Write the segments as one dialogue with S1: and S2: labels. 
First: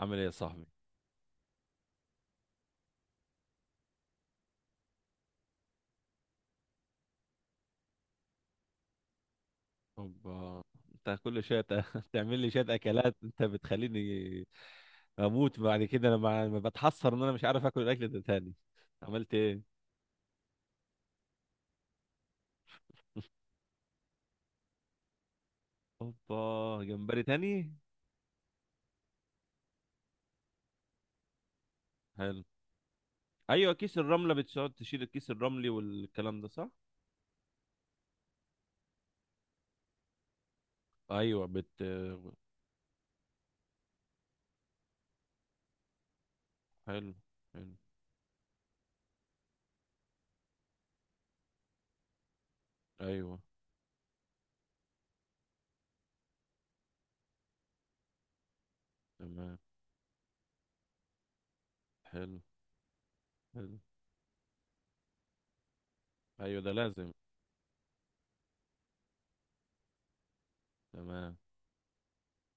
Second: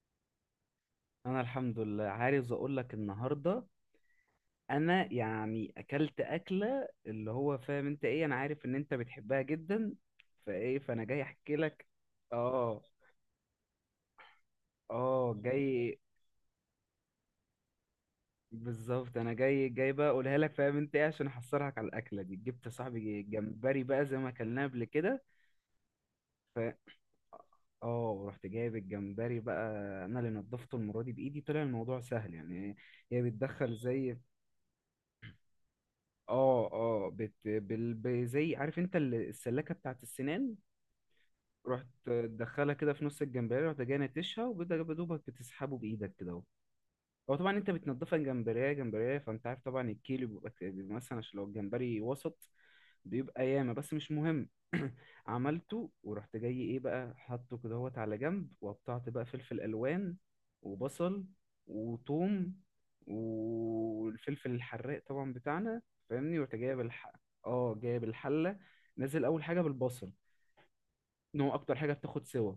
S1: عامل ايه يا صاحبي؟
S2: انا الحمد لله، عايز اقول لك النهارده. انا يعني اكلت اكله اللي هو فاهم انت ايه، انا عارف ان انت بتحبها جدا.
S1: اوبا.
S2: فايه فانا
S1: انت
S2: جاي
S1: كل
S2: احكي
S1: شويه
S2: لك.
S1: تعمل لي شويه
S2: اه،
S1: اكلات، انت بتخليني
S2: اه
S1: اموت بعد
S2: جاي.
S1: كده. انا ما بتحسر ان انا مش عارف اكل الاكل ده تاني.
S2: بالظبط، انا
S1: عملت
S2: جاي
S1: ايه؟
S2: جاي بقى اقولها لك. فاهم انت ايه؟ عشان احصرك على الاكله دي جبت صاحبي جمبري بقى زي ما اكلناه قبل كده.
S1: اوبا،
S2: ف
S1: جمبري تاني؟
S2: اه، رحت جايب الجمبري بقى. انا اللي نضفته المره دي بايدي، طلع الموضوع سهل
S1: حلو.
S2: يعني. هي
S1: ايوه،
S2: بتدخل
S1: كيس
S2: زي.
S1: الرمله بتقعد تشيل الكيس الرملي والكلام ده، صح؟
S2: اه، اه، زي، عارف انت السلاكه بتاعت السنان.
S1: ايوه،
S2: رحت تدخلها كده في نص الجمبريه، رحت جاي نتشها، وبدأ دوبك بتسحبه بايدك كده اهو.
S1: حلو.
S2: هو طبعا انت
S1: حلو.
S2: بتنضفها جمبريه جمبريه، فانت عارف طبعا الكيلو بيبقى مثلا، عشان لو الجمبري وسط
S1: ايوه،
S2: بيبقى ياما، بس مش مهم. عملته، ورحت جاي ايه بقى، حاطه كده هوت على جنب، وقطعت بقى
S1: تمام.
S2: فلفل الوان وبصل
S1: حلو.
S2: وثوم،
S1: حلو.
S2: والفلفل الحراق طبعا بتاعنا، فاهمني. ورحت
S1: ايوه، ده
S2: جايب
S1: لازم.
S2: اه، جايب الحله. نزل اول حاجه بالبصل،
S1: تمام.
S2: ان هو اكتر حاجه بتاخد سوا.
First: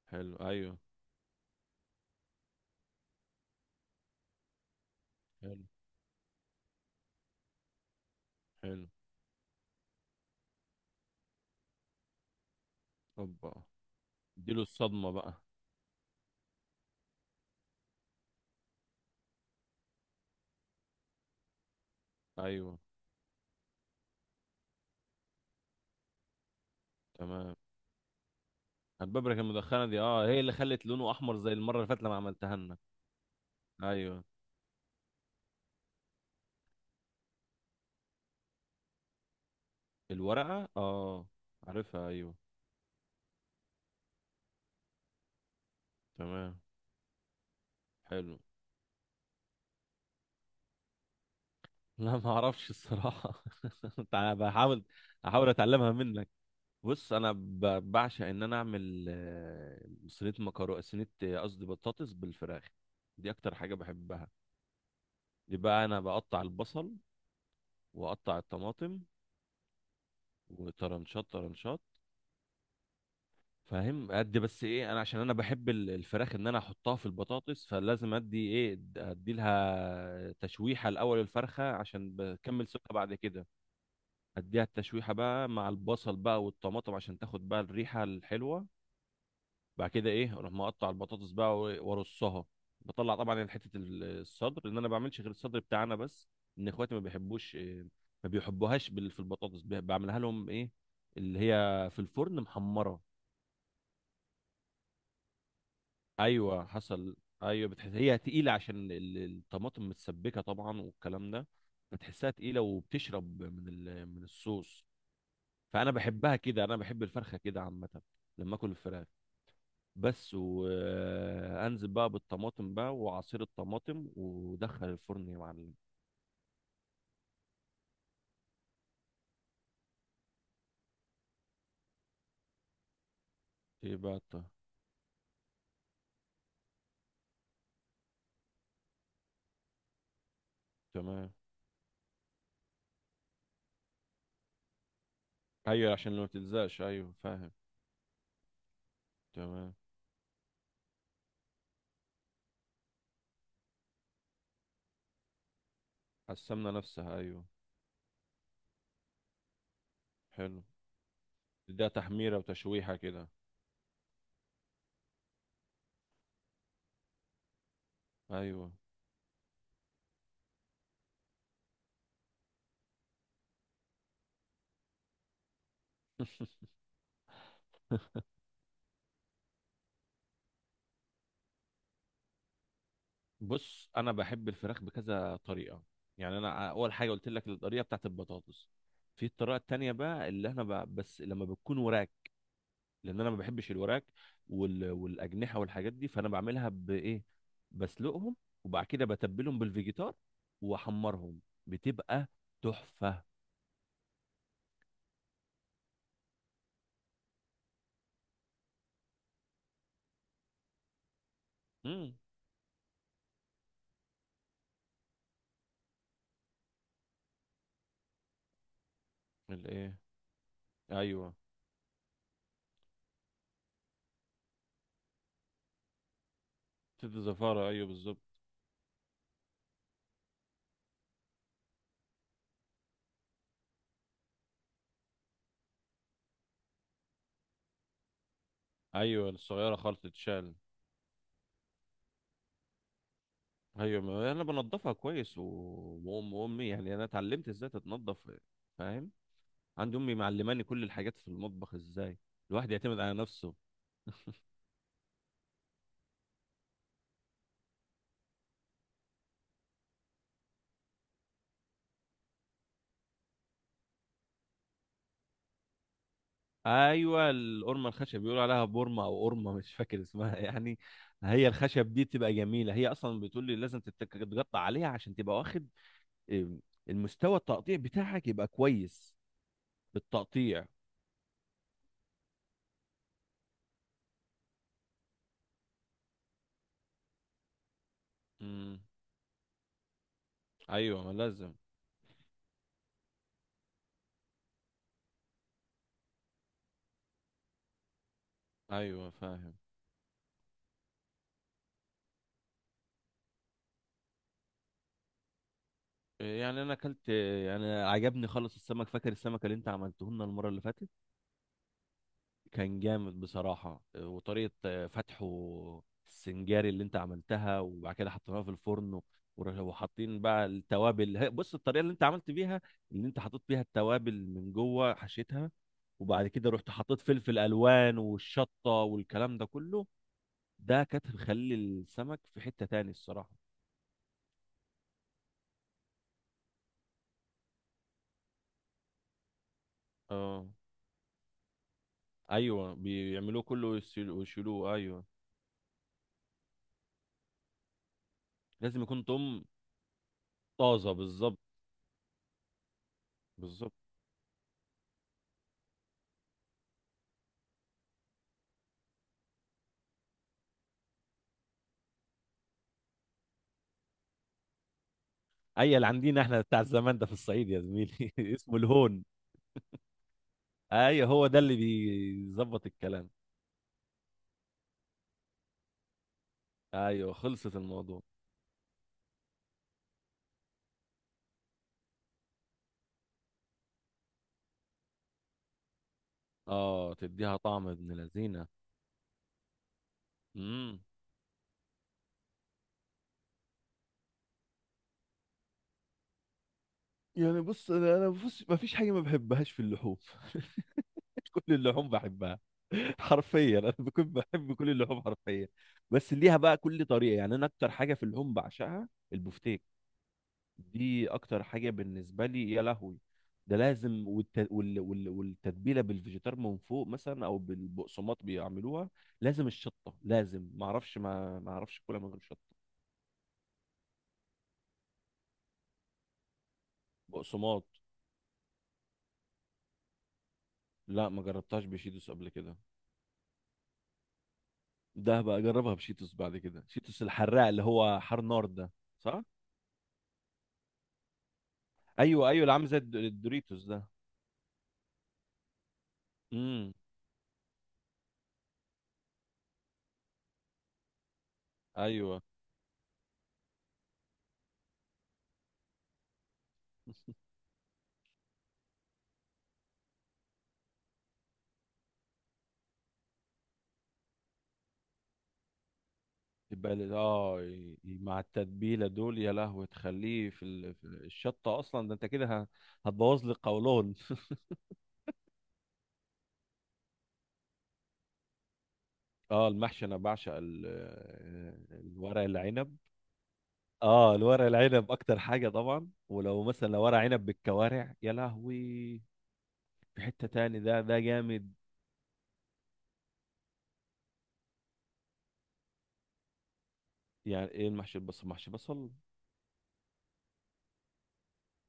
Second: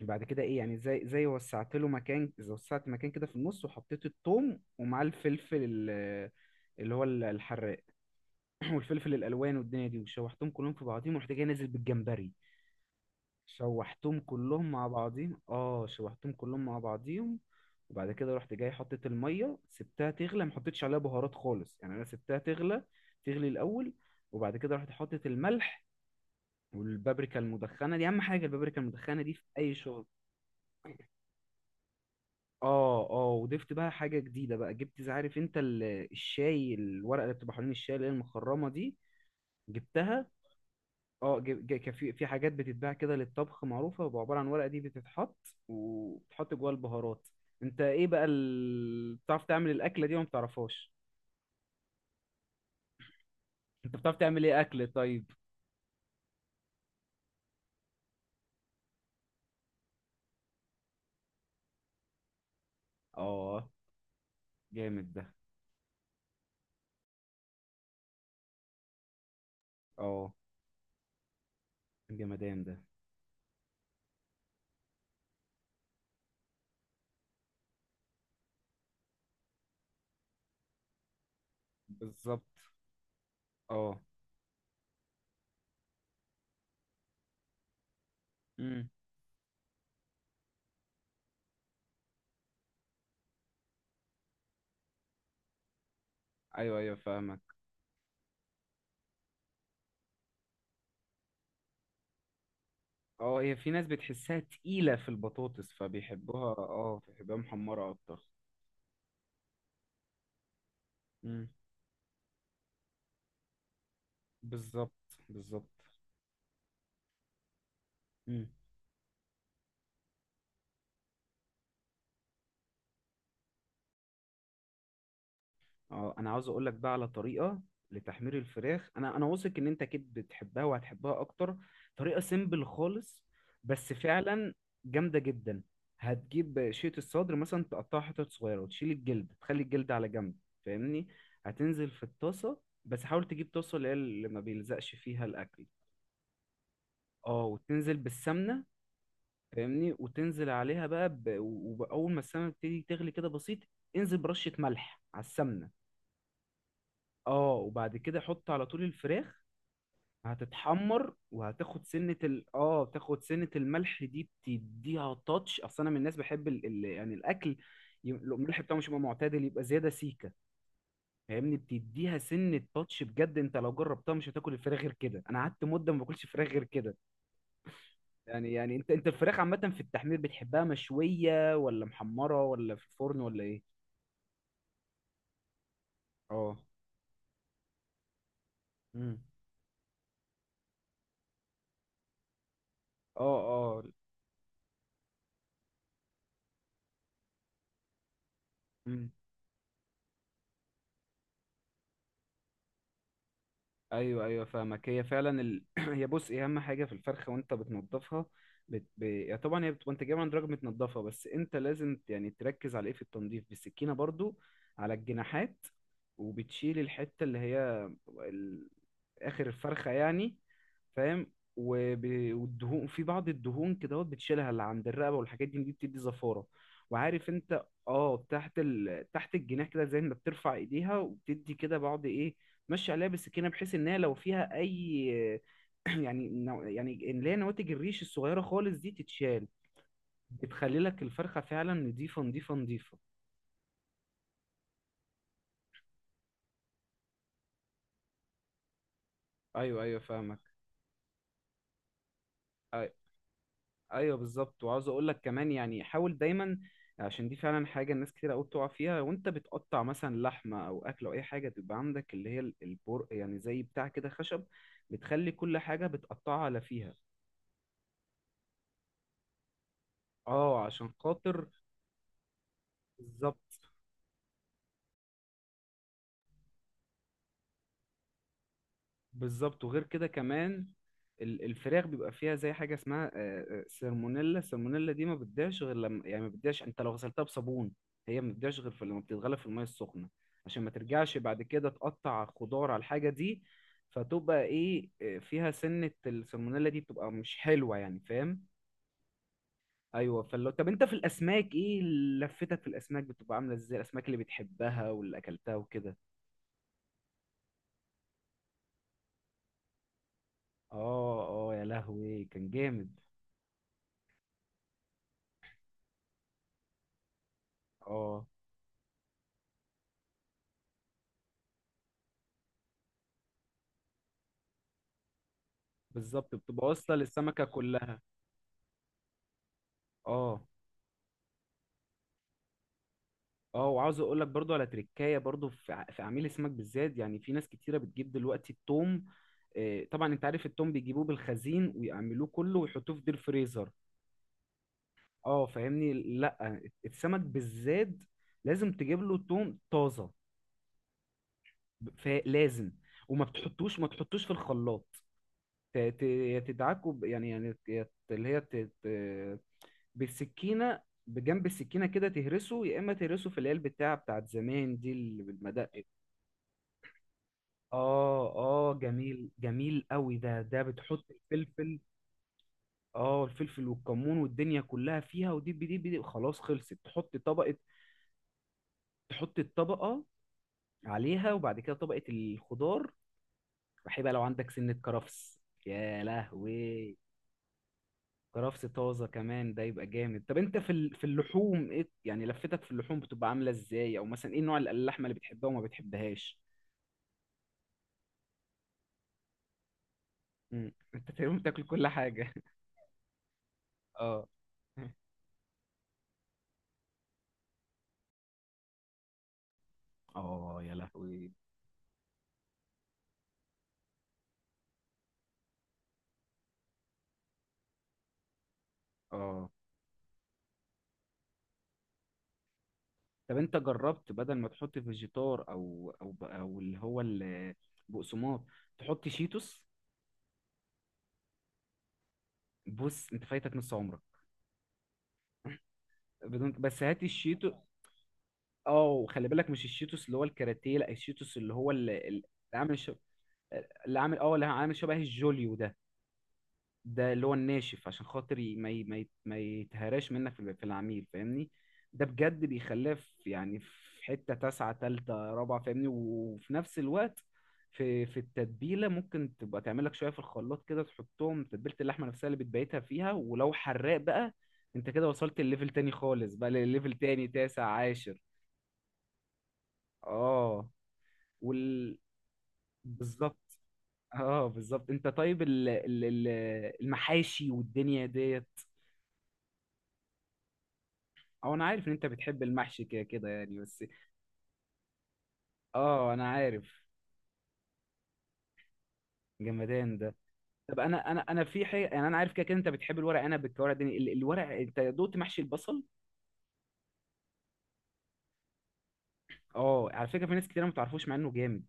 S2: بعد
S1: حلو.
S2: كده ايه يعني،
S1: ايوه.
S2: زي وسعت مكان كده في النص، وحطيت الثوم ومعاه الفلفل
S1: حلو.
S2: اللي هو الحراق،
S1: حلو.
S2: والفلفل الالوان والدنيا دي، وشوحتهم كلهم في بعضهم، ورحت جاي نازل بالجمبري.
S1: اوبا،
S2: شوحتهم
S1: اديله
S2: كلهم مع
S1: الصدمه
S2: بعضهم،
S1: بقى.
S2: وبعد كده رحت جاي حطيت الميه، سبتها تغلى، ما حطيتش عليها بهارات خالص يعني، انا سبتها
S1: ايوه.
S2: تغلى تغلي الاول. وبعد كده رحت حطيت الملح والبابريكا
S1: تمام.
S2: المدخنه دي، اهم حاجه البابريكا المدخنه دي
S1: البابريكا
S2: في اي
S1: المدخنة دي،
S2: شغل.
S1: اه، هي اللي خلت لونه احمر زي المرة اللي فاتت لما عملتها لنا.
S2: اه، اه، وضفت بقى حاجه
S1: ايوه،
S2: جديده بقى، جبت عارف انت الشاي، الورقه اللي بتبقى حوالين الشاي اللي هي المخرمه دي، جبتها.
S1: الورقة، اه.
S2: اه، كان
S1: عارفها،
S2: في
S1: ايوه.
S2: حاجات بتتباع كده للطبخ معروفة، بيبقى عبارة عن ورقة دي بتتحط وبتحط
S1: تمام.
S2: جواها البهارات. انت ايه بقى
S1: حلو.
S2: بتعرف تعمل الأكلة دي وما بتعرفهاش؟
S1: لا، ما اعرفش الصراحة.
S2: انت بتعرف
S1: انا
S2: تعمل ايه
S1: بحاول.
S2: أكل طيب؟
S1: احاول اتعلمها منك. بص، انا بعشق ان انا اعمل صينية مكرونة، صينية، قصدي بطاطس بالفراخ. دي اكتر
S2: اه
S1: حاجة بحبها.
S2: جامد ده.
S1: يبقى انا بقطع البصل، واقطع الطماطم،
S2: اه
S1: وطرنشات طرنشات.
S2: جمدان ده.
S1: فاهم، ادي بس ايه، انا عشان انا بحب الفراخ ان انا احطها في البطاطس، فلازم ادي ايه، ادي لها تشويحه الاول الفرخه عشان
S2: بالظبط.
S1: بكمل سوا بعد كده.
S2: اه.
S1: اديها التشويحه بقى مع البصل بقى والطماطم، عشان تاخد بقى الريحه الحلوه.
S2: امم.
S1: بعد كده ايه، اروح مقطع البطاطس بقى وارصها. بطلع طبعا يعني حته الصدر، لان انا ما بعملش غير الصدر بتاعنا بس. ان
S2: ايوه،
S1: اخواتي
S2: ايوه،
S1: ما بيحبوش،
S2: فاهمك.
S1: ما بيحبوهاش في البطاطس، بعملها لهم ايه، اللي هي في الفرن محمره.
S2: اه، هي في ناس بتحسها تقيلة في البطاطس فبيحبوها،
S1: ايوه
S2: اه
S1: حصل.
S2: بيحبوها
S1: ايوه،
S2: محمرة
S1: بتحس هي
S2: اكتر.
S1: تقيله عشان الطماطم متسبكه طبعا والكلام ده.
S2: امم.
S1: بتحسها تقيله وبتشرب من من الصوص.
S2: بالظبط، بالظبط.
S1: فانا بحبها كده، انا بحب الفرخه كده عامه.
S2: مم.
S1: لما اكل الفراخ. بس وانزل بقى بالطماطم بقى وعصير الطماطم، ودخل الفرن يا معلم.
S2: اه، انا عاوز اقول لك بقى على طريقه لتحمير الفراخ. انا واثق ان انت اكيد بتحبها وهتحبها اكتر. طريقه سيمبل خالص بس
S1: ايه بقى
S2: فعلا جامده جدا. هتجيب شيت الصدر مثلا، تقطعها حتت صغيره، وتشيل الجلد تخلي الجلد على جنب، فاهمني.
S1: تمام.
S2: هتنزل في الطاسه، بس حاول تجيب طاسه اللي ما بيلزقش فيها الاكل.
S1: ايوه، عشان لو ما تلزقش، ايوه
S2: اه،
S1: فاهم.
S2: وتنزل بالسمنه،
S1: تمام.
S2: فاهمني، وتنزل عليها بقى، واول ما السمنه تبتدي تغلي كده بسيط، انزل برشه ملح على السمنه.
S1: على السمنه نفسها، ايوه.
S2: اه، وبعد كده حط على طول الفراخ.
S1: حلو.
S2: هتتحمر، وهتاخد
S1: ده
S2: سنة
S1: تحميره
S2: ال اه
S1: وتشويحه
S2: تاخد
S1: كده.
S2: سنة الملح دي تديها تاتش. اصل انا من الناس بحب يعني الاكل، لو الملح
S1: ايوه.
S2: بتاعه مش يبقى معتدل يبقى زيادة سيكة، فاهمني. بتديها سنة تاتش بجد، انت لو جربتها مش هتاكل الفراخ غير كده. انا قعدت مدة ما باكلش فراخ غير كده. يعني انت الفراخ عامة في التحمير بتحبها مشوية ولا محمرة ولا في الفرن ولا ايه؟
S1: بص، انا بحب الفراخ بكذا طريقه. يعني
S2: اه.
S1: انا اول حاجه قلت لك الطريقه بتاعت البطاطس.
S2: امم.
S1: في الطريقه التانية بقى اللي احنا بقى، بس لما بتكون وراك. لان انا ما بحبش
S2: اه.
S1: الوراك والاجنحه والحاجات دي، فانا بعملها بايه؟ بسلقهم، وبعد كده
S2: اه.
S1: بتبلهم بالفيجيتار، واحمرهم. بتبقى تحفه.
S2: ايوه، ايوه، فاهمك. هي فعلا هي بص، إيه اهم حاجه في الفرخه وانت بتنضفها؟ يعني طبعا هي بتبقى انت جايبها عند راجل متنضفه، بس انت لازم
S1: امم
S2: يعني تركز على ايه في التنظيف بالسكينه برضو. على الجناحات، وبتشيل الحته اللي هي اخر الفرخه
S1: الايه؟
S2: يعني، فاهم.
S1: ايوه.
S2: والدهون، في بعض الدهون كده بتشيلها، اللي عند الرقبه والحاجات دي بتدي زفاره.
S1: بتبقى
S2: وعارف انت،
S1: زفاره، ايوه بالظبط.
S2: تحت الجناح كده، زي ما بترفع ايديها وبتدي كده بعض ايه. ماشي عليها بالسكينه، بحيث ان هي لو فيها اي، يعني يعني اللي هي نواتج الريش الصغيره خالص دي
S1: ايوه،
S2: تتشال.
S1: الصغيره خالص تتشال.
S2: بتخلي لك الفرخه فعلا نضيفه نضيفه نضيفه.
S1: ايوه، ما انا بنضفها كويس امي يعني انا اتعلمت ازاي تتنضف. فاهم.
S2: ايوه،
S1: عندي
S2: ايوه،
S1: امي
S2: فاهمك.
S1: معلماني كل الحاجات في المطبخ، ازاي الواحد يعتمد على نفسه.
S2: ايوه بالظبط. وعاوز اقول لك كمان يعني، حاول دايما، عشان دي فعلا حاجه الناس كتير قوي بتقع فيها. وانت بتقطع مثلا لحمه او اكل او اي حاجه، تبقى عندك اللي هي البر يعني، زي بتاع كده خشب، بتخلي كل حاجه بتقطعها على فيها.
S1: ايوه، القرمه الخشب بيقولوا عليها بورمه او قرمه، مش فاكر اسمها
S2: اه،
S1: يعني.
S2: عشان خاطر.
S1: هي الخشب دي تبقى جميله، هي اصلا
S2: بالظبط،
S1: بتقول لي لازم تتقطع عليها عشان تبقى واخد، إم، المستوى التقطيع بتاعك يبقى كويس.
S2: بالظبط، وغير كده كمان،
S1: بالتقطيع.
S2: الفراخ بيبقى فيها زي حاجه اسمها سالمونيلا. السالمونيلا دي ما بتضيعش غير لما، يعني ما بتضيعش انت لو غسلتها بصابون، هي ما بتضيعش غير
S1: امم
S2: في لما بتتغلى في الميه السخنه، عشان ما
S1: ايوه، ما
S2: ترجعش بعد
S1: لازم.
S2: كده تقطع خضار على الحاجه دي. فتبقى ايه، فيها سنه السالمونيلا دي بتبقى مش حلوه يعني، فاهم.
S1: ايوه فاهم.
S2: ايوه. فلو، طب انت في الاسماك ايه؟ لفتك في الاسماك بتبقى عامله ازاي، الاسماك اللي بتحبها واللي اكلتها وكده؟
S1: يعني انا اكلت، يعني عجبني خالص السمك. فاكر السمك اللي انت عملته لنا المره اللي فاتت؟
S2: اه، اه، يا لهوي كان
S1: كان
S2: جامد.
S1: جامد بصراحه، وطريقه فتحه السنجاري اللي انت عملتها وبعد كده
S2: اه،
S1: حطيناها في الفرن. وحاطين بقى التوابل، بص الطريقه اللي انت عملت بيها، اللي انت حطيت بيها التوابل من جوه، حشيتها. وبعد
S2: بالظبط،
S1: كده
S2: بتبقى
S1: رحت
S2: واصله
S1: حطيت فلفل
S2: للسمكه
S1: الوان
S2: كلها.
S1: والشطه والكلام ده كله.
S2: اه،
S1: ده كانت مخلي السمك في حته تاني الصراحه.
S2: اه، وعاوز اقول لك برضو على تريكايه برضو في عميل السمك بالذات. يعني في ناس كتيره بتجيب دلوقتي التوم. طبعا انت عارف
S1: اه.
S2: التوم بيجيبوه بالخزين ويعملوه كله
S1: ايوه
S2: ويحطوه في دير
S1: بيعملوه كله
S2: فريزر.
S1: ويشيلوه، ايوه.
S2: اه، فاهمني. لا، السمك بالذات لازم
S1: لازم
S2: تجيب
S1: يكون
S2: له
S1: توم
S2: توم طازه.
S1: طازه، بالظبط
S2: لازم. وما
S1: بالظبط.
S2: بتحطوش ما تحطوش في الخلاط، يا تدعكه، يعني اللي هي بالسكينه، بجنب السكينه كده تهرسه، يا اما تهرسه في العلب بتاعت زمان دي اللي بالمدق.
S1: اي اللي عندنا احنا بتاع الزمان ده في الصعيد يا زميلي،
S2: اه،
S1: اسمه
S2: اه،
S1: الهون.
S2: جميل، جميل قوي ده بتحط
S1: ايوه، هو ده اللي
S2: الفلفل،
S1: بيظبط الكلام.
S2: اه، الفلفل والكمون والدنيا كلها فيها. ودي بدي، خلاص خلصت،
S1: ايوه،
S2: تحط طبقة.
S1: خلصت الموضوع.
S2: تحط الطبقة عليها، وبعد كده طبقة الخضار. وحيبقى لو عندك سنة كرفس يا
S1: اه،
S2: لهوي،
S1: تديها طعم ابن لذينه.
S2: كرفس طازة كمان، ده يبقى جامد. طب انت في
S1: امم
S2: اللحوم ايه يعني، لفتك في اللحوم بتبقى عاملة ازاي، او مثلا ايه نوع اللحمة اللي بتحبها وما بتحبهاش؟
S1: يعني بص، انا بص، ما فيش حاجه ما بحبهاش في اللحوم.
S2: مم. انت تقريبا
S1: كل
S2: بتاكل كل
S1: اللحوم
S2: حاجة؟
S1: بحبها، حرفيا. انا بكون
S2: اه.
S1: بحب كل اللحوم حرفيا. بس ليها بقى كل طريقه. يعني انا اكتر حاجه في اللحوم بعشقها البفتيك.
S2: اه، يا
S1: دي
S2: لهوي.
S1: اكتر حاجه بالنسبه لي، يا لهوي. ده لازم، والتتبيله بالفيجيتار من فوق مثلا، او بالبقسماط بيعملوها. لازم
S2: اه،
S1: الشطه لازم، ما اعرفش، ما اعرفش كلها من غير شطه.
S2: طب انت جربت بدل ما تحط فيجيتار او، او اللي هو
S1: بقسماط.
S2: البقسماط، تحط شيتوس؟
S1: لا، ما جربتهاش بشيتوس قبل كده.
S2: بص انت فايتك نص عمرك.
S1: ده بقى اجربها بشيتوس بعد
S2: بدون،
S1: كده،
S2: بس هات
S1: شيتوس الحراق
S2: الشيتو.
S1: اللي هو حار نار ده.
S2: اه،
S1: صح.
S2: وخلي بالك، مش الشيتوس اللي هو الكاراتيه، لا، الشيتوس اللي هو
S1: ايوه ايوه، اللي عامل زي
S2: عامل
S1: الدوريتوس ده.
S2: اللي عامل شبه الجوليو ده،
S1: امم
S2: ده اللي هو الناشف، عشان خاطر ما يتهراش منك في العميل، فاهمني. ده
S1: ايوه.
S2: بجد بيخليه في يعني في حتة تاسعة تالتة رابعة، فاهمني. وفي نفس الوقت، في التتبيلة، ممكن تبقى تعمل لك شوية في الخلاط كده، تحطهم تتبيلة اللحمة نفسها اللي بتبيتها فيها. ولو حراق بقى، انت كده وصلت الليفل تاني خالص، بقى
S1: يبقى
S2: لليفل تاني
S1: اه
S2: تاسع عاشر.
S1: مع التتبيله دول، يا لهوي، تخليه في
S2: اه،
S1: في الشطه اصلا، ده
S2: وال
S1: انت كده هتبوظ لي
S2: بالظبط.
S1: القولون.
S2: اه، بالظبط. انت طيب المحاشي والدنيا ديت؟
S1: اه المحشي، انا بعشق
S2: او انا عارف ان انت
S1: الورق
S2: بتحب
S1: العنب.
S2: المحشي كده كده يعني، بس.
S1: اه، الورق العنب اكتر حاجه طبعا،
S2: اه، انا
S1: ولو مثلا لو
S2: عارف.
S1: ورق عنب بالكوارع، يا لهوي،
S2: جمدان
S1: في
S2: ده.
S1: حته تاني.
S2: طب
S1: ده ده
S2: انا
S1: جامد.
S2: في حاجه، يعني انا عارف كده كده انت بتحب الورق، انا بالكوارع الدنيا الورق، انت دوقت محشي البصل؟
S1: يعني ايه المحشي البصل؟ محشي بصل؟
S2: اه، على فكره في ناس كتير ما تعرفوش مع انه جامد.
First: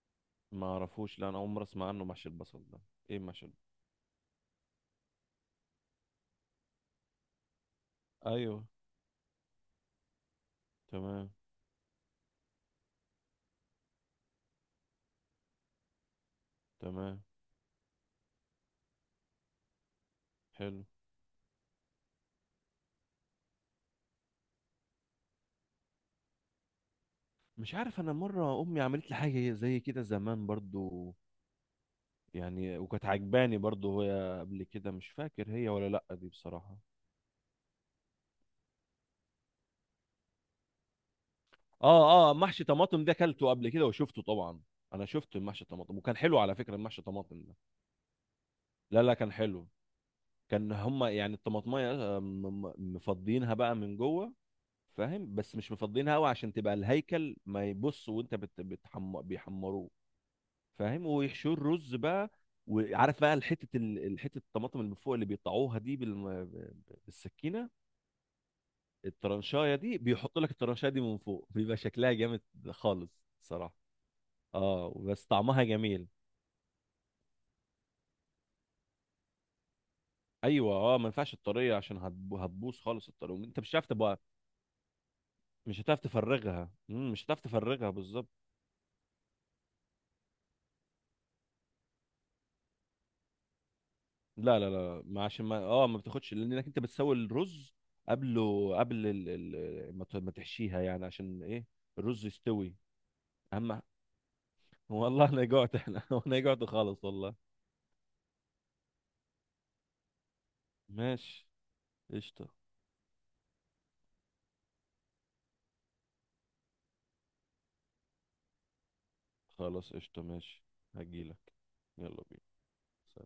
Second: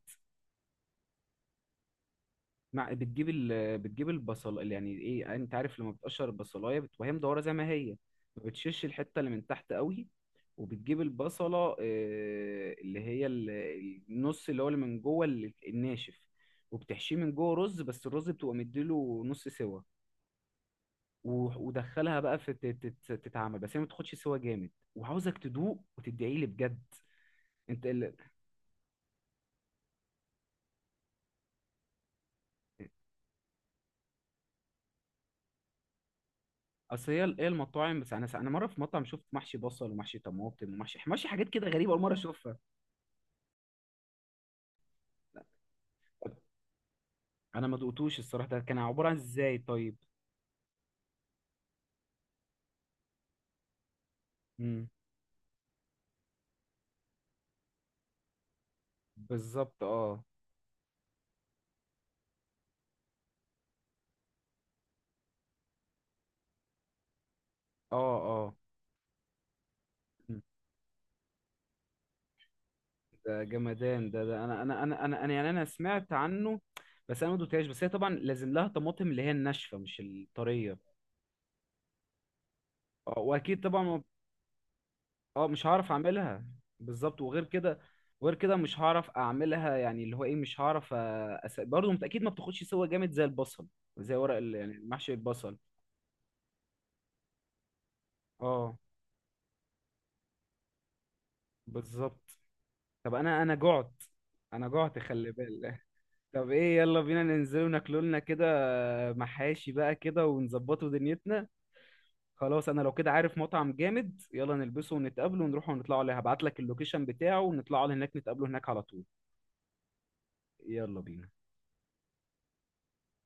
S1: ما اعرفوش، لا، انا عمري اسمع عنه محشي البصل ده. ايه محشي البصل؟
S2: بتجيب البصل، يعني ايه، انت عارف لما بتقشر البصلايه بتبقى هي مدوره زي ما هي، ما
S1: ايوه.
S2: بتشش الحته اللي من تحت قوي، وبتجيب
S1: تمام.
S2: البصله، اللي هي النص اللي هو اللي من جوه الناشف، وبتحشيه
S1: تمام.
S2: من جوه رز، بس الرز بتبقى مديله نص سوا.
S1: حلو.
S2: ودخلها بقى في تتعمل، بس هي ما تاخدش سوا جامد، وعاوزك تدوق وتدعي لي بجد.
S1: مش
S2: انت
S1: عارف، انا مره امي عملت لي حاجه زي كده زمان برضو. يعني وكانت عجباني برضو، هي قبل كده مش فاكر هي ولا لا دي بصراحه.
S2: اصل هي، المطاعم، بس انا، مره في مطعم شفت محشي بصل ومحشي طماطم ومحشي، حاجات كده غريبه اول مره
S1: اه اه،
S2: اشوفها.
S1: محشي طماطم ده اكلته قبل كده وشفته طبعا. انا شفت المحشي الطماطم وكان حلو على فكره، المحشي الطماطم ده.
S2: انا ما دقتوش الصراحه، ده كان
S1: لا
S2: عباره
S1: لا،
S2: عن
S1: كان
S2: ازاي
S1: حلو.
S2: طيب؟
S1: كان هما يعني الطماطميه، مفضيينها بقى من جوه.
S2: امم.
S1: فاهم، بس مش مفضيينها قوي عشان تبقى الهيكل ما يبص، وانت
S2: بالظبط.
S1: بيحمروه.
S2: اه.
S1: فاهم، ويحشوه الرز بقى. وعارف بقى الحته حته الطماطم اللي من فوق اللي بيقطعوها دي بالسكينه.
S2: اه. اه.
S1: الترنشايه دي، بيحط
S2: مم.
S1: لك الترنشايه دي من فوق، بيبقى شكلها جامد خالص
S2: ده
S1: صراحه.
S2: جمدان ده، ده انا انا
S1: اه
S2: انا انا
S1: بس
S2: أنا يعني
S1: طعمها
S2: انا
S1: جميل.
S2: سمعت عنه، بس انا ما دقتهاش. بس هي طبعا لازم لها طماطم اللي هي الناشفه مش
S1: ايوه،
S2: الطريه.
S1: اه، ما ينفعش الطريه عشان هتبوظ خالص
S2: اه،
S1: الطريه، انت
S2: واكيد
S1: مش
S2: طبعا
S1: هتعرف
S2: ما
S1: تبقى،
S2: اه، مش
S1: مش
S2: هعرف
S1: هتعرف
S2: اعملها.
S1: تفرغها.
S2: بالظبط.
S1: مش هتعرف
S2: وغير كده،
S1: تفرغها بالظبط.
S2: مش هعرف اعملها، يعني اللي هو ايه، مش هعرف برضه انت اكيد ما بتاخدش سوا جامد زي البصل، زي ورق
S1: لا لا
S2: يعني
S1: لا
S2: محشي
S1: ما عشان
S2: البصل.
S1: ما اه ما بتاخدش لانك انت بتسوي الرز قبله،
S2: اه،
S1: قبل ما تحشيها يعني، عشان ايه؟ الرز
S2: بالظبط.
S1: يستوي.
S2: طب انا انا
S1: اهم.
S2: جعت، انا جعت،
S1: والله
S2: خلي
S1: لا جعت
S2: بالك.
S1: احنا. انا
S2: طب
S1: جعت
S2: ايه، يلا
S1: خالص
S2: بينا
S1: والله.
S2: ننزل وناكلوا لنا كده محاشي بقى كده، ونظبطوا دنيتنا.
S1: ماشي، قشطة.
S2: خلاص، انا لو كده عارف مطعم جامد، يلا نلبسه ونتقابله ونروح ونطلعوا عليه، هبعت لك اللوكيشن بتاعه، ونطلعوا على هناك نتقابله هناك على طول.
S1: خلاص قشطة، ماشي.
S2: يلا بينا.
S1: هجيلك. يلا بينا.